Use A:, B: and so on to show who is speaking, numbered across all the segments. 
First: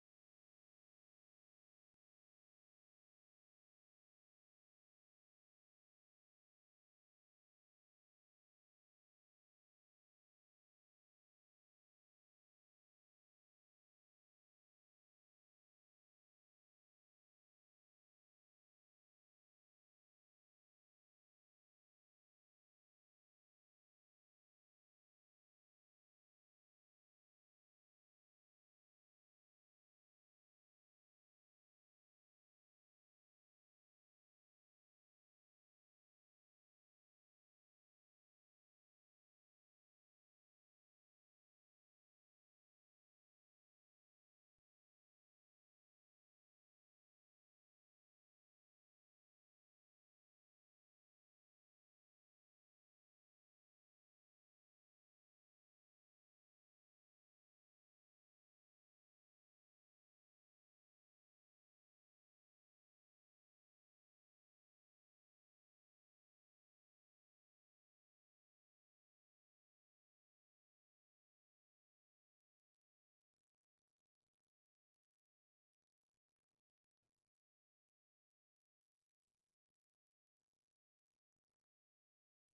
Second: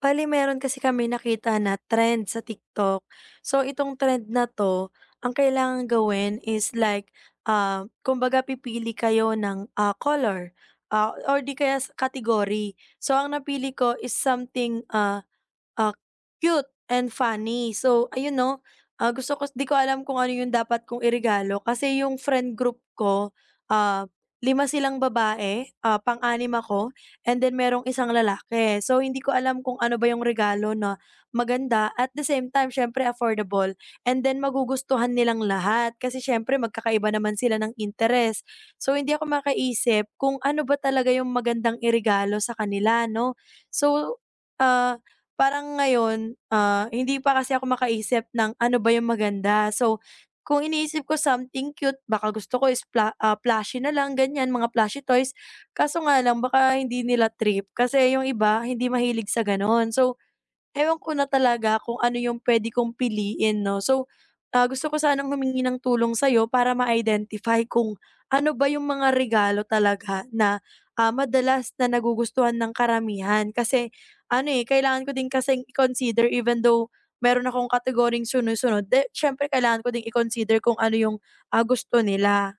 A: Bali meron kasi kami nakita na trend sa TikTok. So itong trend na 'to, ang kailangan gawin is like, kumbaga pipili kayo ng, color, or di kaya s category. So ang napili ko is something, Ah, cute and funny. So ayun 'no, gusto ko di ko alam kung ano yung dapat kong irigalo kasi yung friend group ko, ah, 5 silang babae, pang-anim ako and then merong isang lalaki. So hindi ko alam kung ano ba yung regalo na maganda at the same time siyempre affordable and then magugustuhan nilang lahat kasi siyempre magkakaiba naman sila ng interes. So hindi ako makaisip kung ano ba talaga yung magandang irigalo sa kanila 'no. So, ah Parang ngayon, hindi pa kasi ako makaisip ng ano ba yung maganda. So, kung iniisip ko something cute, baka gusto ko is plushie na lang, ganyan, mga plushie toys. Kaso nga lang baka hindi nila trip kasi yung iba hindi mahilig sa gano'n. So, ewan ko na talaga kung ano yung puwede kong piliin 'no. So, gusto ko sanang humingi ng tulong sa'yo para ma-identify kung ano ba yung mga regalo talaga na, madalas na nagugustuhan ng karamihan. Kasi ano, eh, kailangan ko din kasing i-consider even though meron akong kategoring sunod-sunod, de siyempre kailangan ko ding i-consider kung ano yung, gusto nila.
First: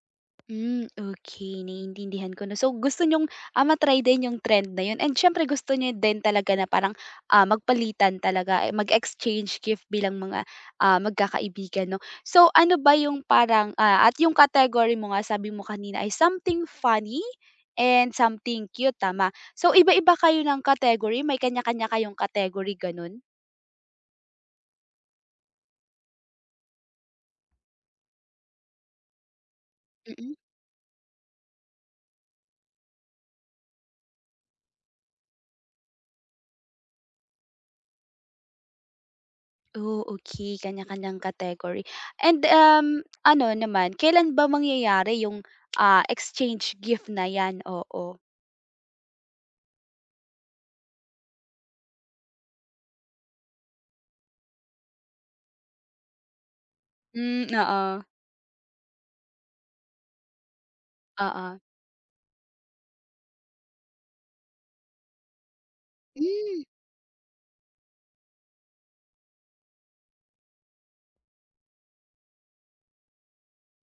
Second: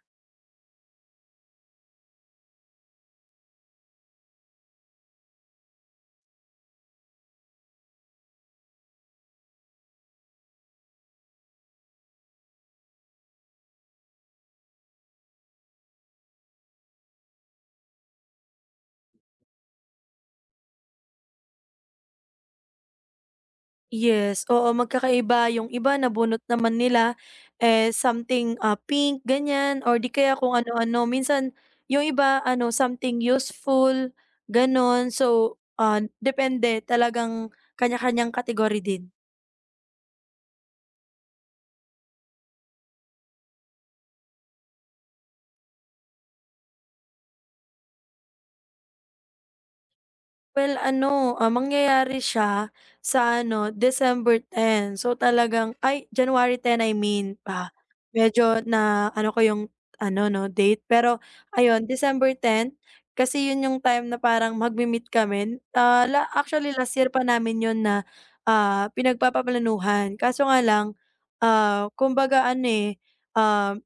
B: Hmm, okey, naiintindihan ko na. So, gusto niyong, ma-try din yung trend na yun, and siyempre gusto nyo din talaga na parang, magpalitan talaga, eh, mag-exchange gift bilang mga, magkakaibigan 'no. So, ano ba yung parang, at yung category mo nga sabi mo kanina ay something funny and something cute, tama? So, iba-iba kayo ng category, may kanya-kanya kayong category, ganun?
A: Yes, oo magkakaiba yung iba nabunot naman nila, eh, something, pink ganyan or di
B: Mm.
A: kaya kung ano-ano minsan yung iba ano something useful, gano'n. So, depende talagang kanya-kanyang category din.
B: Oh, okay, kanya-kanyang category. And, ano naman, kailan ba mangyayari yung, exchange gift na 'yan? Oo.
A: Well ano, mangyayari siya sa ano, December 10. So talagang ay January 10 I mean
B: Hmm,
A: pa.
B: oo.
A: Medyo na ano ko yung ano 'no, date. Pero
B: Oo.
A: ayun, December 10 kasi yun yung time na parang magmi-meet kami. Ah, la
B: Hmm.
A: Actually last year pa namin yun na, pinagpapaplanuhan kaso nga lang, kumbaga ano, eh, um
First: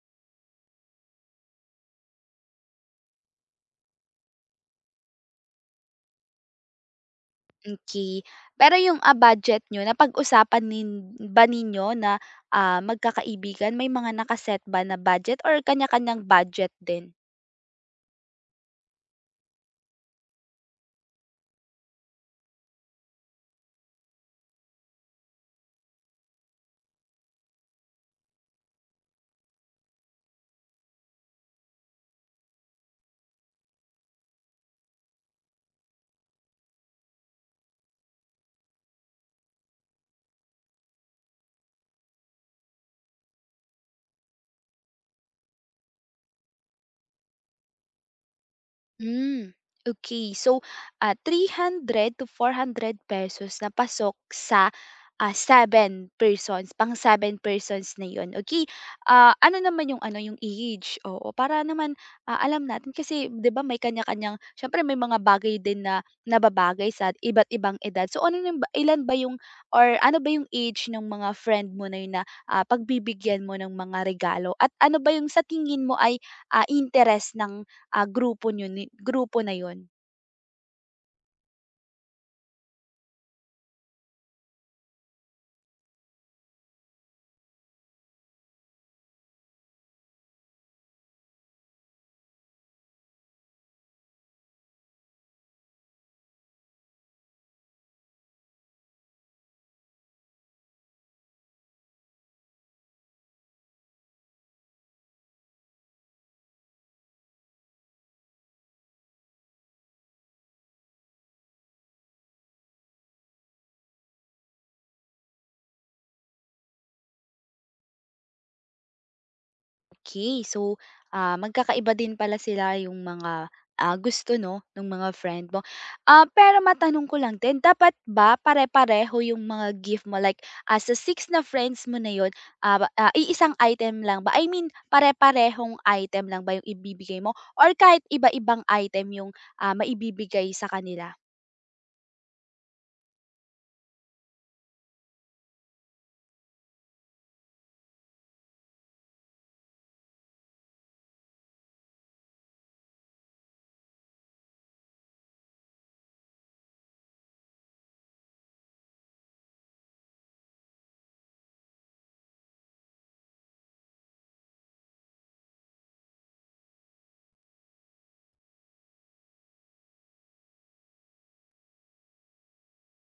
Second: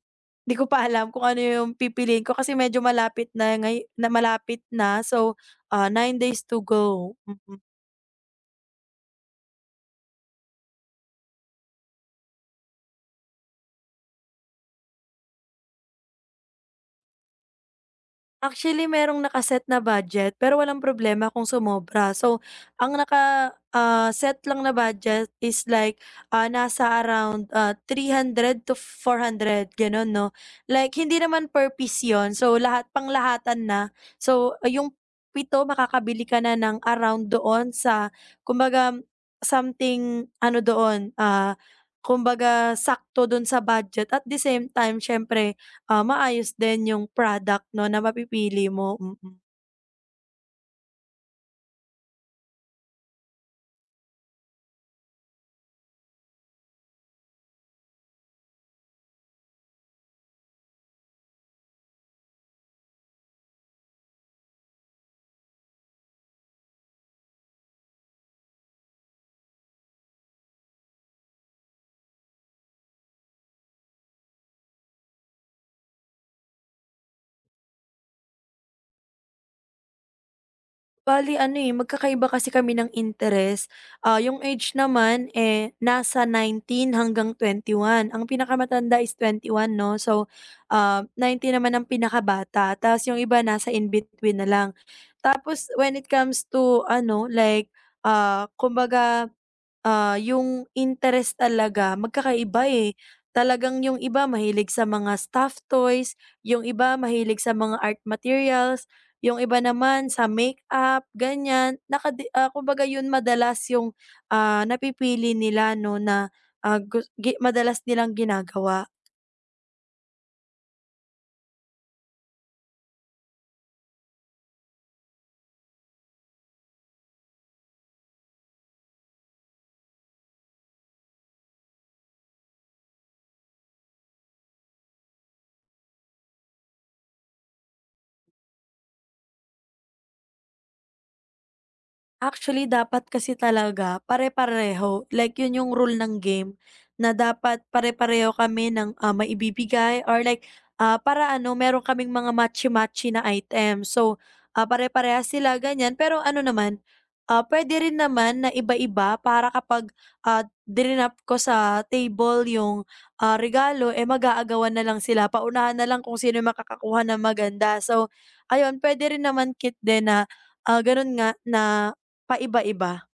A: di ko pa alam kung ano yung pipiliin ko kasi medyo malapit na ngay na malapit na so, 9 days to go, mm.
B: Okay. Pero yung, budget nyo napag-usapan ba ninyo na, magkakaibigan, may mga nakaset ba na budget or kanya-kanyang budget din?
A: Actually, merong nakaset na budget pero walang problema kung sumobra. So, ang naka, set lang na budget is like, nasa around, 300 to 400 gano'n 'no. Like hindi naman per piece 'yun, so lahat panglahatan na. So, yung pito makakabili ka na ng around doon sa kumbaga something ano doon, kumbaga sakto do'n sa budget at the same time siyempre maayos din yung product 'no na mapipili mo, mm. mm.
B: Hmm, okay. So, 300 to 400 pesos na pasok sa, seven persons, pang seven persons na yon. Okay. Ano naman 'yung ano, 'yung age? Oo, para naman, alam natin kasi 'di ba may kanya-kanyang siyempre may mga bagay din na nababagay sa iba't ibang edad. So, ano na ilan ba 'yung or ano ba 'yung age ng mga friend mo na 'yun na, pagbibigyan mo ng mga regalo, at ano ba 'yung sa tingin mo ay, interes ng grupo niyo ni grupo na yun.
A: Bali ano, eh, magkakaiba kasi kami ng interes. Yung age naman, eh, nasa 19 hanggang 21. Ang pinakamatanda is 21 'no, so, 19 naman ang pinakabata ta's yung iba nasa in between na lang. Tapos when it comes to ano, like, kumbaga, yung interes talaga magkakaiba, eh. Talagang yung iba mahilig sa mga stuffed toys, yung iba mahilig sa mga art materials, yung iba naman sa makeup, ganyan. Kumbaga yun madalas yung, napipili nila 'no na, ah, gus gi madalas nilang ginagawa.
B: Okay, so, magkakaiba din pala sila yung mga, gusto 'no, ng mga friend mo. Pero matanong ko lang din, dapat ba pare-pareho yung mga gift mo? Like, as sa six na friends mo na yon, iisang item lang ba? I mean, pare-parehong item lang ba yung ibibigay mo, or kahit iba-ibang item yung, maibibigay sa kanila?
A: Actually, dapat kasi talaga pare-pareho. Like, yun yung rule ng game na dapat pare-pareho kami ng, maibibigay or like, para ano, meron kaming mga matchy-matchy na item. So, pare-parehas sila, ganyan. Pero ano naman, puwede rin naman na iba-iba para kapag, drinap ko sa table yung, regalo, eh, mag-aagawan na lang sila. Paunahan na lang kung sino yung makakakuha ng maganda. So, ayun, puwede rin naman din na, ganun nga na paiba-iba.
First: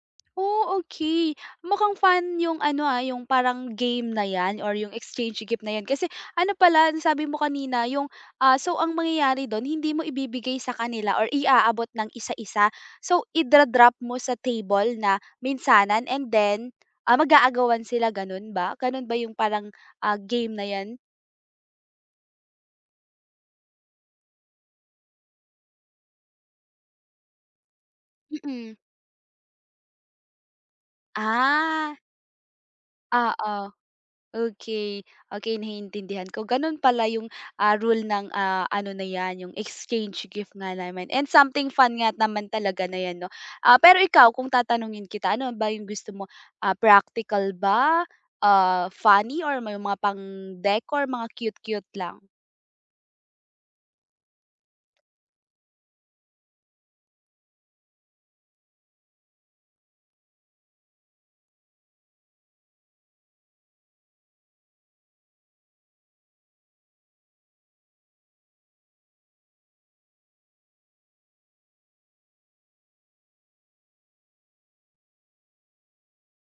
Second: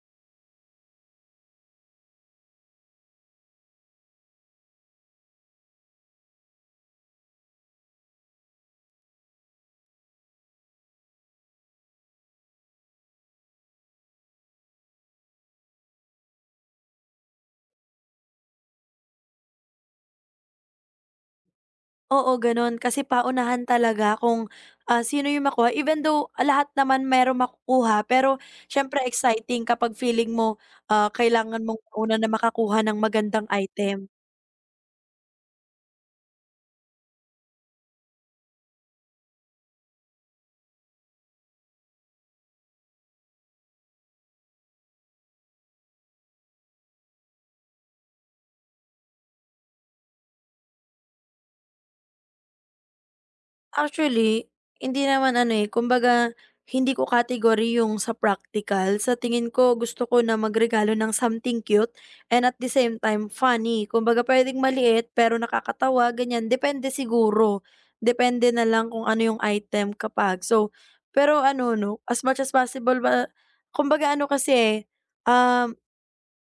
B: Oh, okey. Mukhang fun yung ano, yung parang game na 'yan or yung exchange gift na 'yan. Kasi ano pala, nasabi mo kanina yung, so ang mangyayari do'n hindi mo ibibigay sa kanila or iaabot ng isa-isa. So, idra-drop mo sa table na minsanan, and then, mag-aagawan sila, gano'n ba? Gano'n ba yung parang, game na 'yan?
A: Oo, gano'n. Kasi paunahan talaga kung, sino yung makuha. Even though lahat naman merong makukuha, pero
B: Mm.
A: siyempre exciting kapag feeling mo, kailangan mong
B: Ah,
A: una na makakuha ng magandang
B: oo.
A: item.
B: Okey. Okey, naiintindihan ko. Gano'n pala yung, rule ng, ano na 'yan, yung exchange gift nga naman and something fun nga naman talaga na 'yan 'no. Pero ikaw kung tatanungin kita, ano ba yung gusto mo, practical ba, funny or may mga pang-decor, mga cute-cute lang?
A: Actually, hindi naman ano, eh, kumbaga hindi ko category yung sa practical. Sa tingin ko gusto ko na magregalo ng something cute and at the same time funny. Kumbaga pwedeng maliit pero nakakatawa ganyan, depende siguro. Depende na lang kung ano yung item kapag. So, pero ano 'no, as much as possible ba kumbaga ano kasi, eh, um,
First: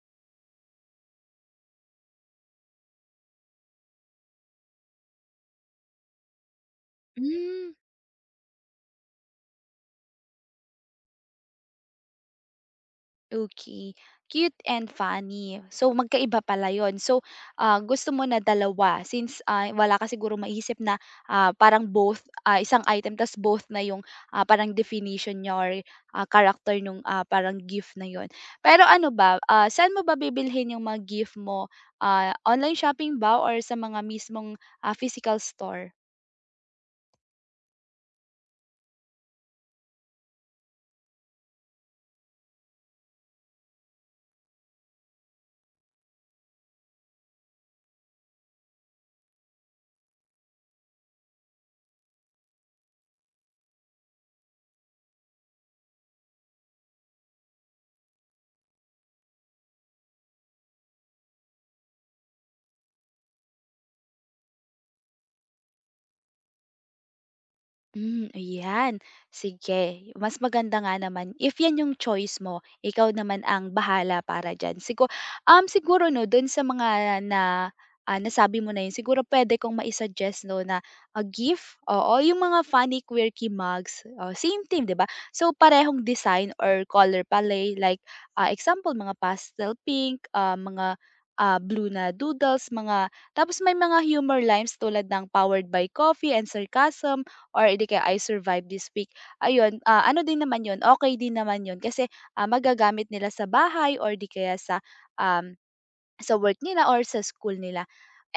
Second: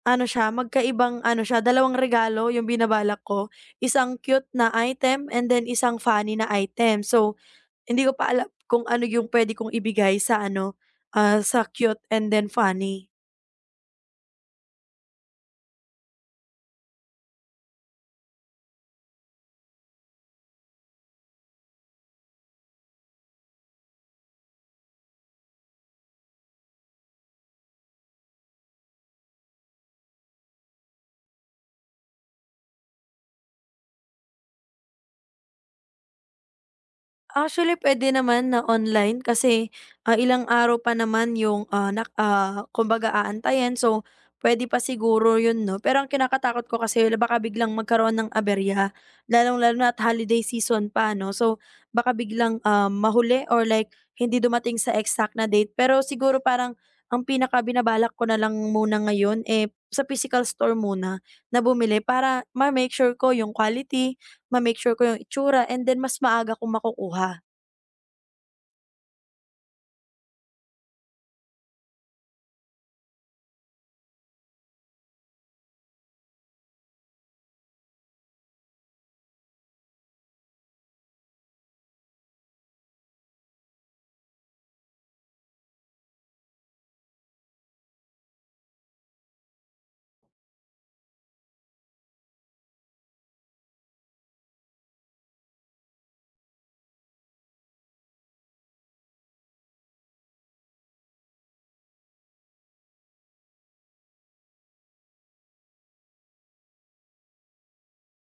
A: ano siya magkaibang ano siya, dalawang regalo yung binabalak ko. Isang cute na item and then isang funny na item. So
B: Hmm.
A: hindi ko pa alam kung ano yung pwede kong ibigay sa ano, sa cute and then funny.
B: Okay, cute and funny. So, magkaiba pala yun. So, gusto mo na dalawa since, wala ka siguro maisip na, parang both, isang item ta's both na yung, parang definition niya or, character nung, parang gift na yon. Pero ano ba, saan mo ba bibilhin yung mga gift mo? Online shopping ba or sa mga mismong, physical store?
A: Actually, pwede naman na online kasi, ilang araw pa naman yung, kumbaga aantayan. So, pwede pa siguro yun 'no. Pero ang kinakatakot ko kasi baka biglang magkaroon ng aberya, lalong-lalo na't holiday season pa 'no. So, baka biglang, mahuli or like hindi dumating sa exact na date. Pero siguro parang ang pinakabinabalak ko na lang muna ngayon, eh, sa physical store muna na bumili para ma-make sure ko yung quality, ma-make sure ko yung itsura and then mas maaga kong makukuha.
B: Hmm, ayan. Sige, mas maganda nga naman if 'yan yung choice mo, ikaw naman ang bahala para dyan. Siguro 'no, do'n sa mga na, nasabi mo na 'yun, siguro puwede kong mai-suggest 'no na, a gift, oo, yung mga funny quirky mugs, oh, same theme, 'di ba? So, parehong design or color palette like, example mga pastel pink, blue na doodles, mga, tapos may mga humor lines tulad ng "Powered by Coffee and Sarcasm," or hindi kaya "I survived this week." Ayun, ano din naman 'yun, okay din naman 'yun kasi, magagamit nila sa bahay or di kaya sa, um, sa work nila or sa school nila.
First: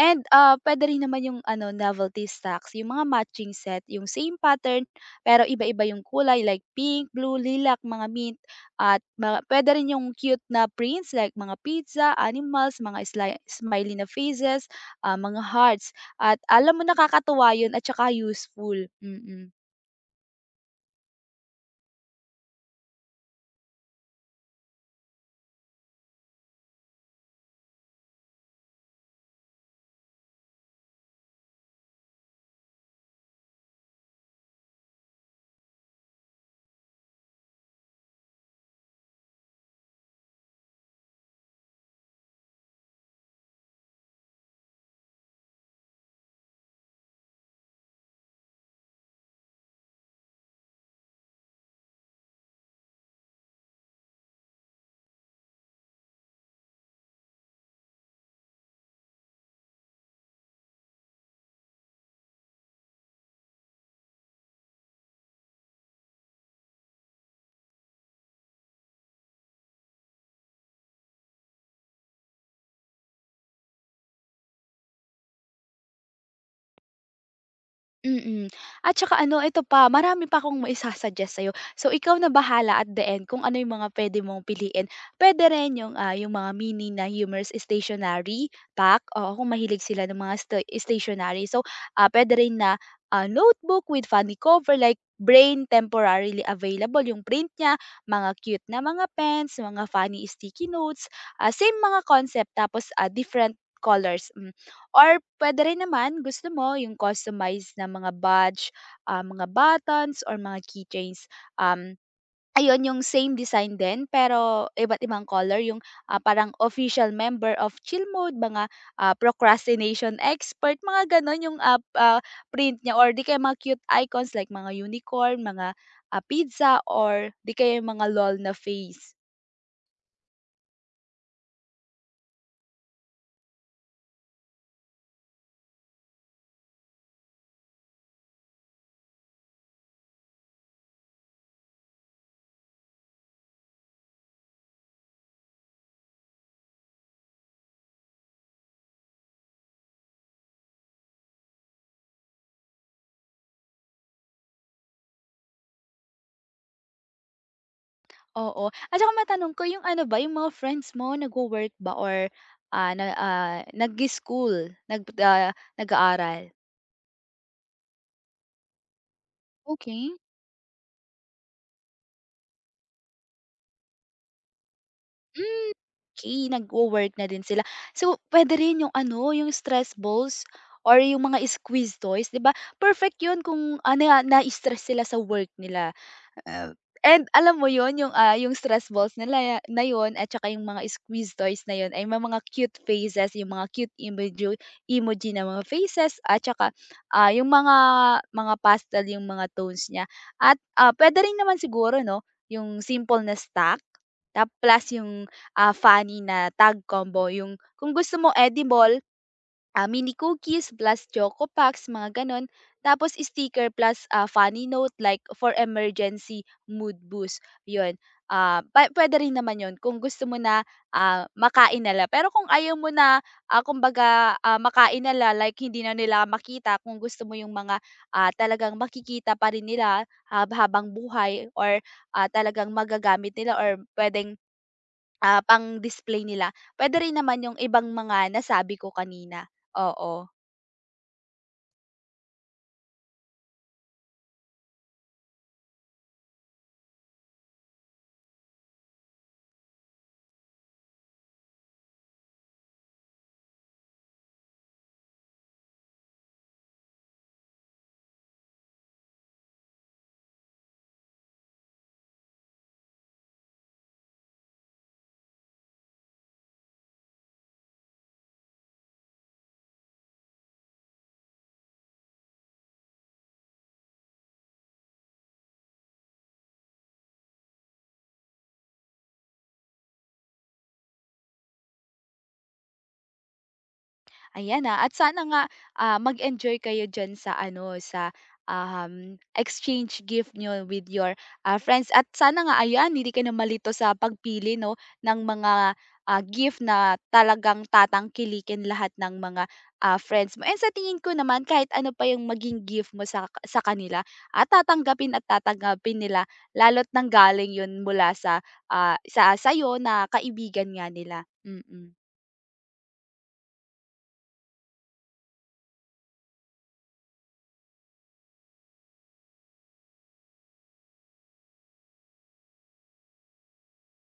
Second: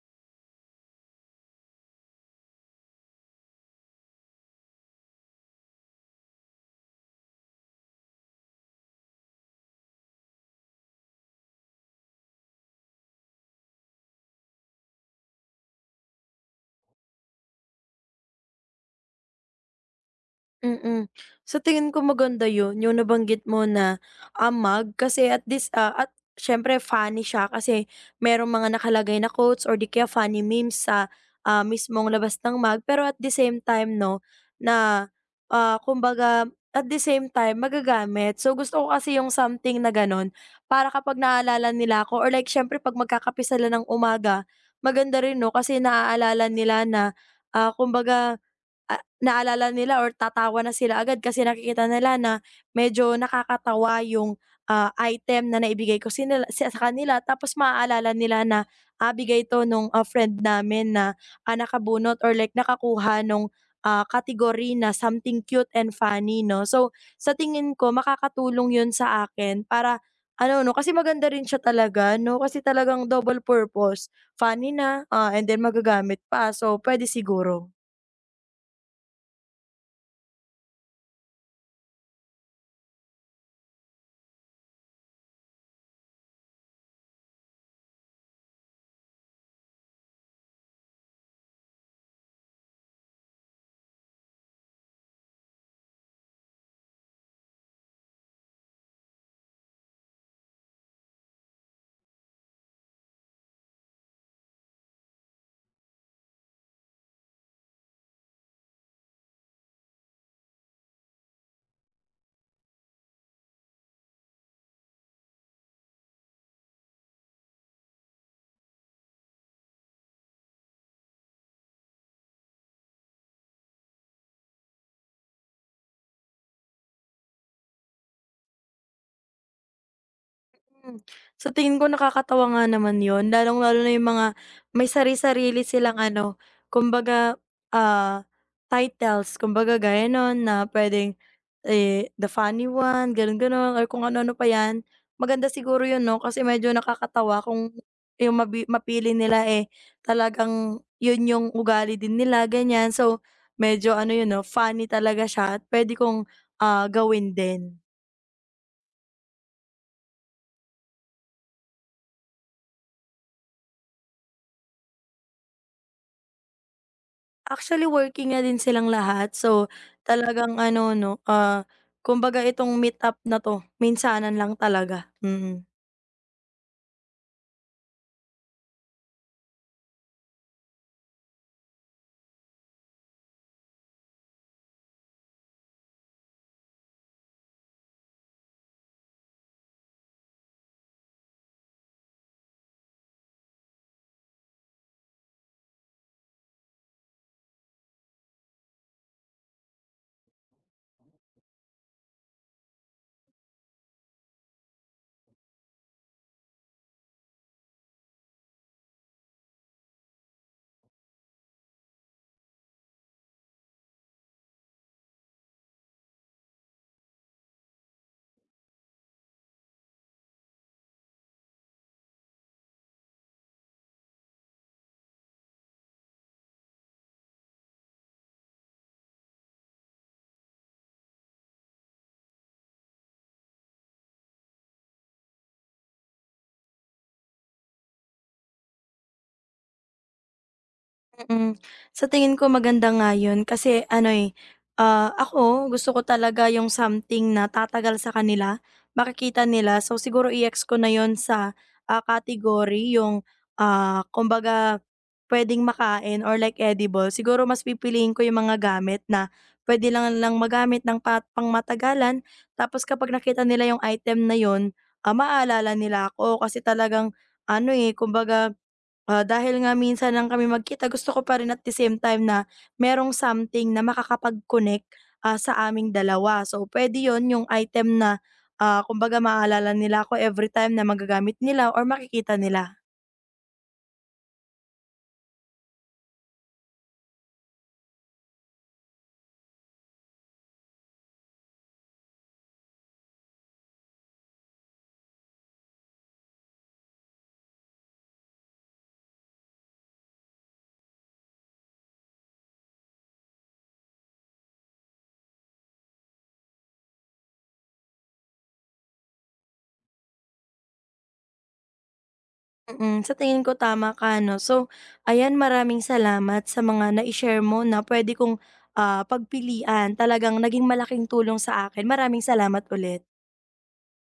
B: And, puwede rin naman yung ano, novelty stacks, yung mga matching set, yung same pattern pero iba-iba yung kulay like pink, blue, lilac, mga mint, at mga puwede rin yung cute na prints like mga pizza, animals, mga smiley na faces, mga hearts, at alam mo nakakatuwa yun at saka useful, mm. Mm.
A: Mm. Sa tingin ko maganda yun, yung nabanggit mo na, mug kasi at siyempre funny siya kasi merong mga nakalagay na quotes or di kaya funny memes sa, mismong labas ng mug. Pero at the same time 'no, na, kumbaga at the same time magagamit. So, gusto ko kasi yung something na gano'n para kapag naalala nila ako or like siyempre 'pag magkakape sila ng umaga, maganda rin 'no, kasi naaalala nila na, kumbaga, naalala nila or tatawa na sila agad kasi nakikita nila na medyo nakakatawa yung, item na naibigay ko sinila sa kanila tapos maaalala nila na, bigay 'to nung, friend namin na, nakabunot or like nakakuha nung, category na something cute and funny 'no. So, sa tingin ko makakatulong 'yun sa akin para ano 'no, kasi maganda rin siya talaga 'no, kasi talagang double purpose, funny na, and then magagamit pa so pwede siguro.
B: Mm. At saka ano, ito pa, marami pa akong maisa-suggest sa'yo. So, ikaw na bahala at the end kung ano yung mga puwede mong piliin. Puwede rin yung, yung mga mini na humorous stationery pack, o kung mahilig sila ng mga stationery. So, puwede rin na, notebook with funny cover like "Brain temporarily available," yung print niya, mga cute na mga pens, mga funny sticky notes, same mga concept, tapos, different colors. Hmm. Or puwede rin naman gusto mo yung customized na mga badge, mga buttons or mga keychains. Ayun yung same design din pero iba't ibang color, yung, parang "Official member of chill mode," mga, "Procrastination expert," mga gano'n yung, print niya, or di kaya mga cute icons like mga unicorn, mga, pizza or di kaya yung mga lol na face.
A: Hmm, sa tingin ko nakakatuwa nga naman yon, lalong-lalo na yung mga may sari-sarili silang ano, kumbaga, ah, titles kumbaga gaya nun na puwedeng, eh, the funny one gano'n, gano'n or kung ano-ano pa 'yan. Maganda siguro 'yun 'no, kasi medyo nakakatawa kung yung mapili nila, eh, talagang 'yun yung ugali din nila ganiyan. So, medyo ano 'yun 'no, funny talaga siya at puwede kong, gawin din.
B: Oo. At saka matanong ko, yung ano ba, yung mga friends mo nagwo-work ba or, nag-school, nag-aaral?
A: Actually, working na din silang lahat. So,
B: Okay.
A: talagang ano 'no, kumbaga itong meet-up na 'to, minsanan lang talaga, mm.
B: Hmm, okey, nagwo-work na din sila. So, puwede rin yung ano, yung stress balls or yung mga squeeze toys, 'di ba, perfect yun kung, na na-stress sila sa work nila. Ah, and alam mo yon yung, yung stress balls nila na yon at saka yung mga squeeze toys na yon ay may mga cute faces, yung mga cute emoji emoji na mga faces, at saka, yung mga pastel yung mga tones niya, at, puwede rin naman siguro 'no, yung simple na stack plus yung, funny na tag combo, yung kung gusto mo edible, mini cookies plus choco packs, mga ganon. Tapos sticker plus, funny note like "For emergency mood boost." Yun. Pwede rin naman yun kung gusto mo na, makain nala. Pero kung ayaw mo na, kumbaga, makain nala, like hindi na nila makita, kung gusto mo yung mga, talagang makikita pa rin nila habang buhay or, talagang magagamit nila or pwedeng, pang-display nila, pwede rin naman yung ibang mga nasabi ko kanina. Oo.
A: Mm. Sa tingin ko maganda nga yun kasi ano, eh, ako gusto ko talaga yung something na tatagal sa kanila, makikita nila. So siguro i-ex ko na yon sa, category yung, kumbaga puwedeng makain or like edible. Siguro mas pipiliin ko yung mga gamit na puwede lang nilang magamit ng pangmatagalan tapos kapag nakita nila yung item na yon, maaalala nila ako kasi talagang ano, eh, kumbaga, dahil nga minsan lang kami magkita gusto ko pa rin at the same time na merong something na makakapag-connect, sa aming dalawa. So pwede yon yung item na, kumbaga maaalala nila ako every time na magagamit nila or makikita nila.
B: Ayan, na at sana nga, mag-enjoy kayo diyan sa ano, sa, exchange gift niyo with your, friends, at sana nga ayan hindi ka na malito sa pagpili 'no, ng mga, gift na talagang tatangkilikin lahat ng mga, friends mo. And sa tingin ko naman kahit ano pa yung maging gift mo sa kanila, at tatanggapin, at tatanggapin nila, lalo't nang galing yun mula sa, sa'yo na kaibigan nga nila, mm. Mm.
A: Sa tingin ko tama ka 'no. So ayan, maraming salamat sa mga na share mo na pwede kong, pagpilian. Talagang naging malaking tulong sa akin. Maraming salamat ulit.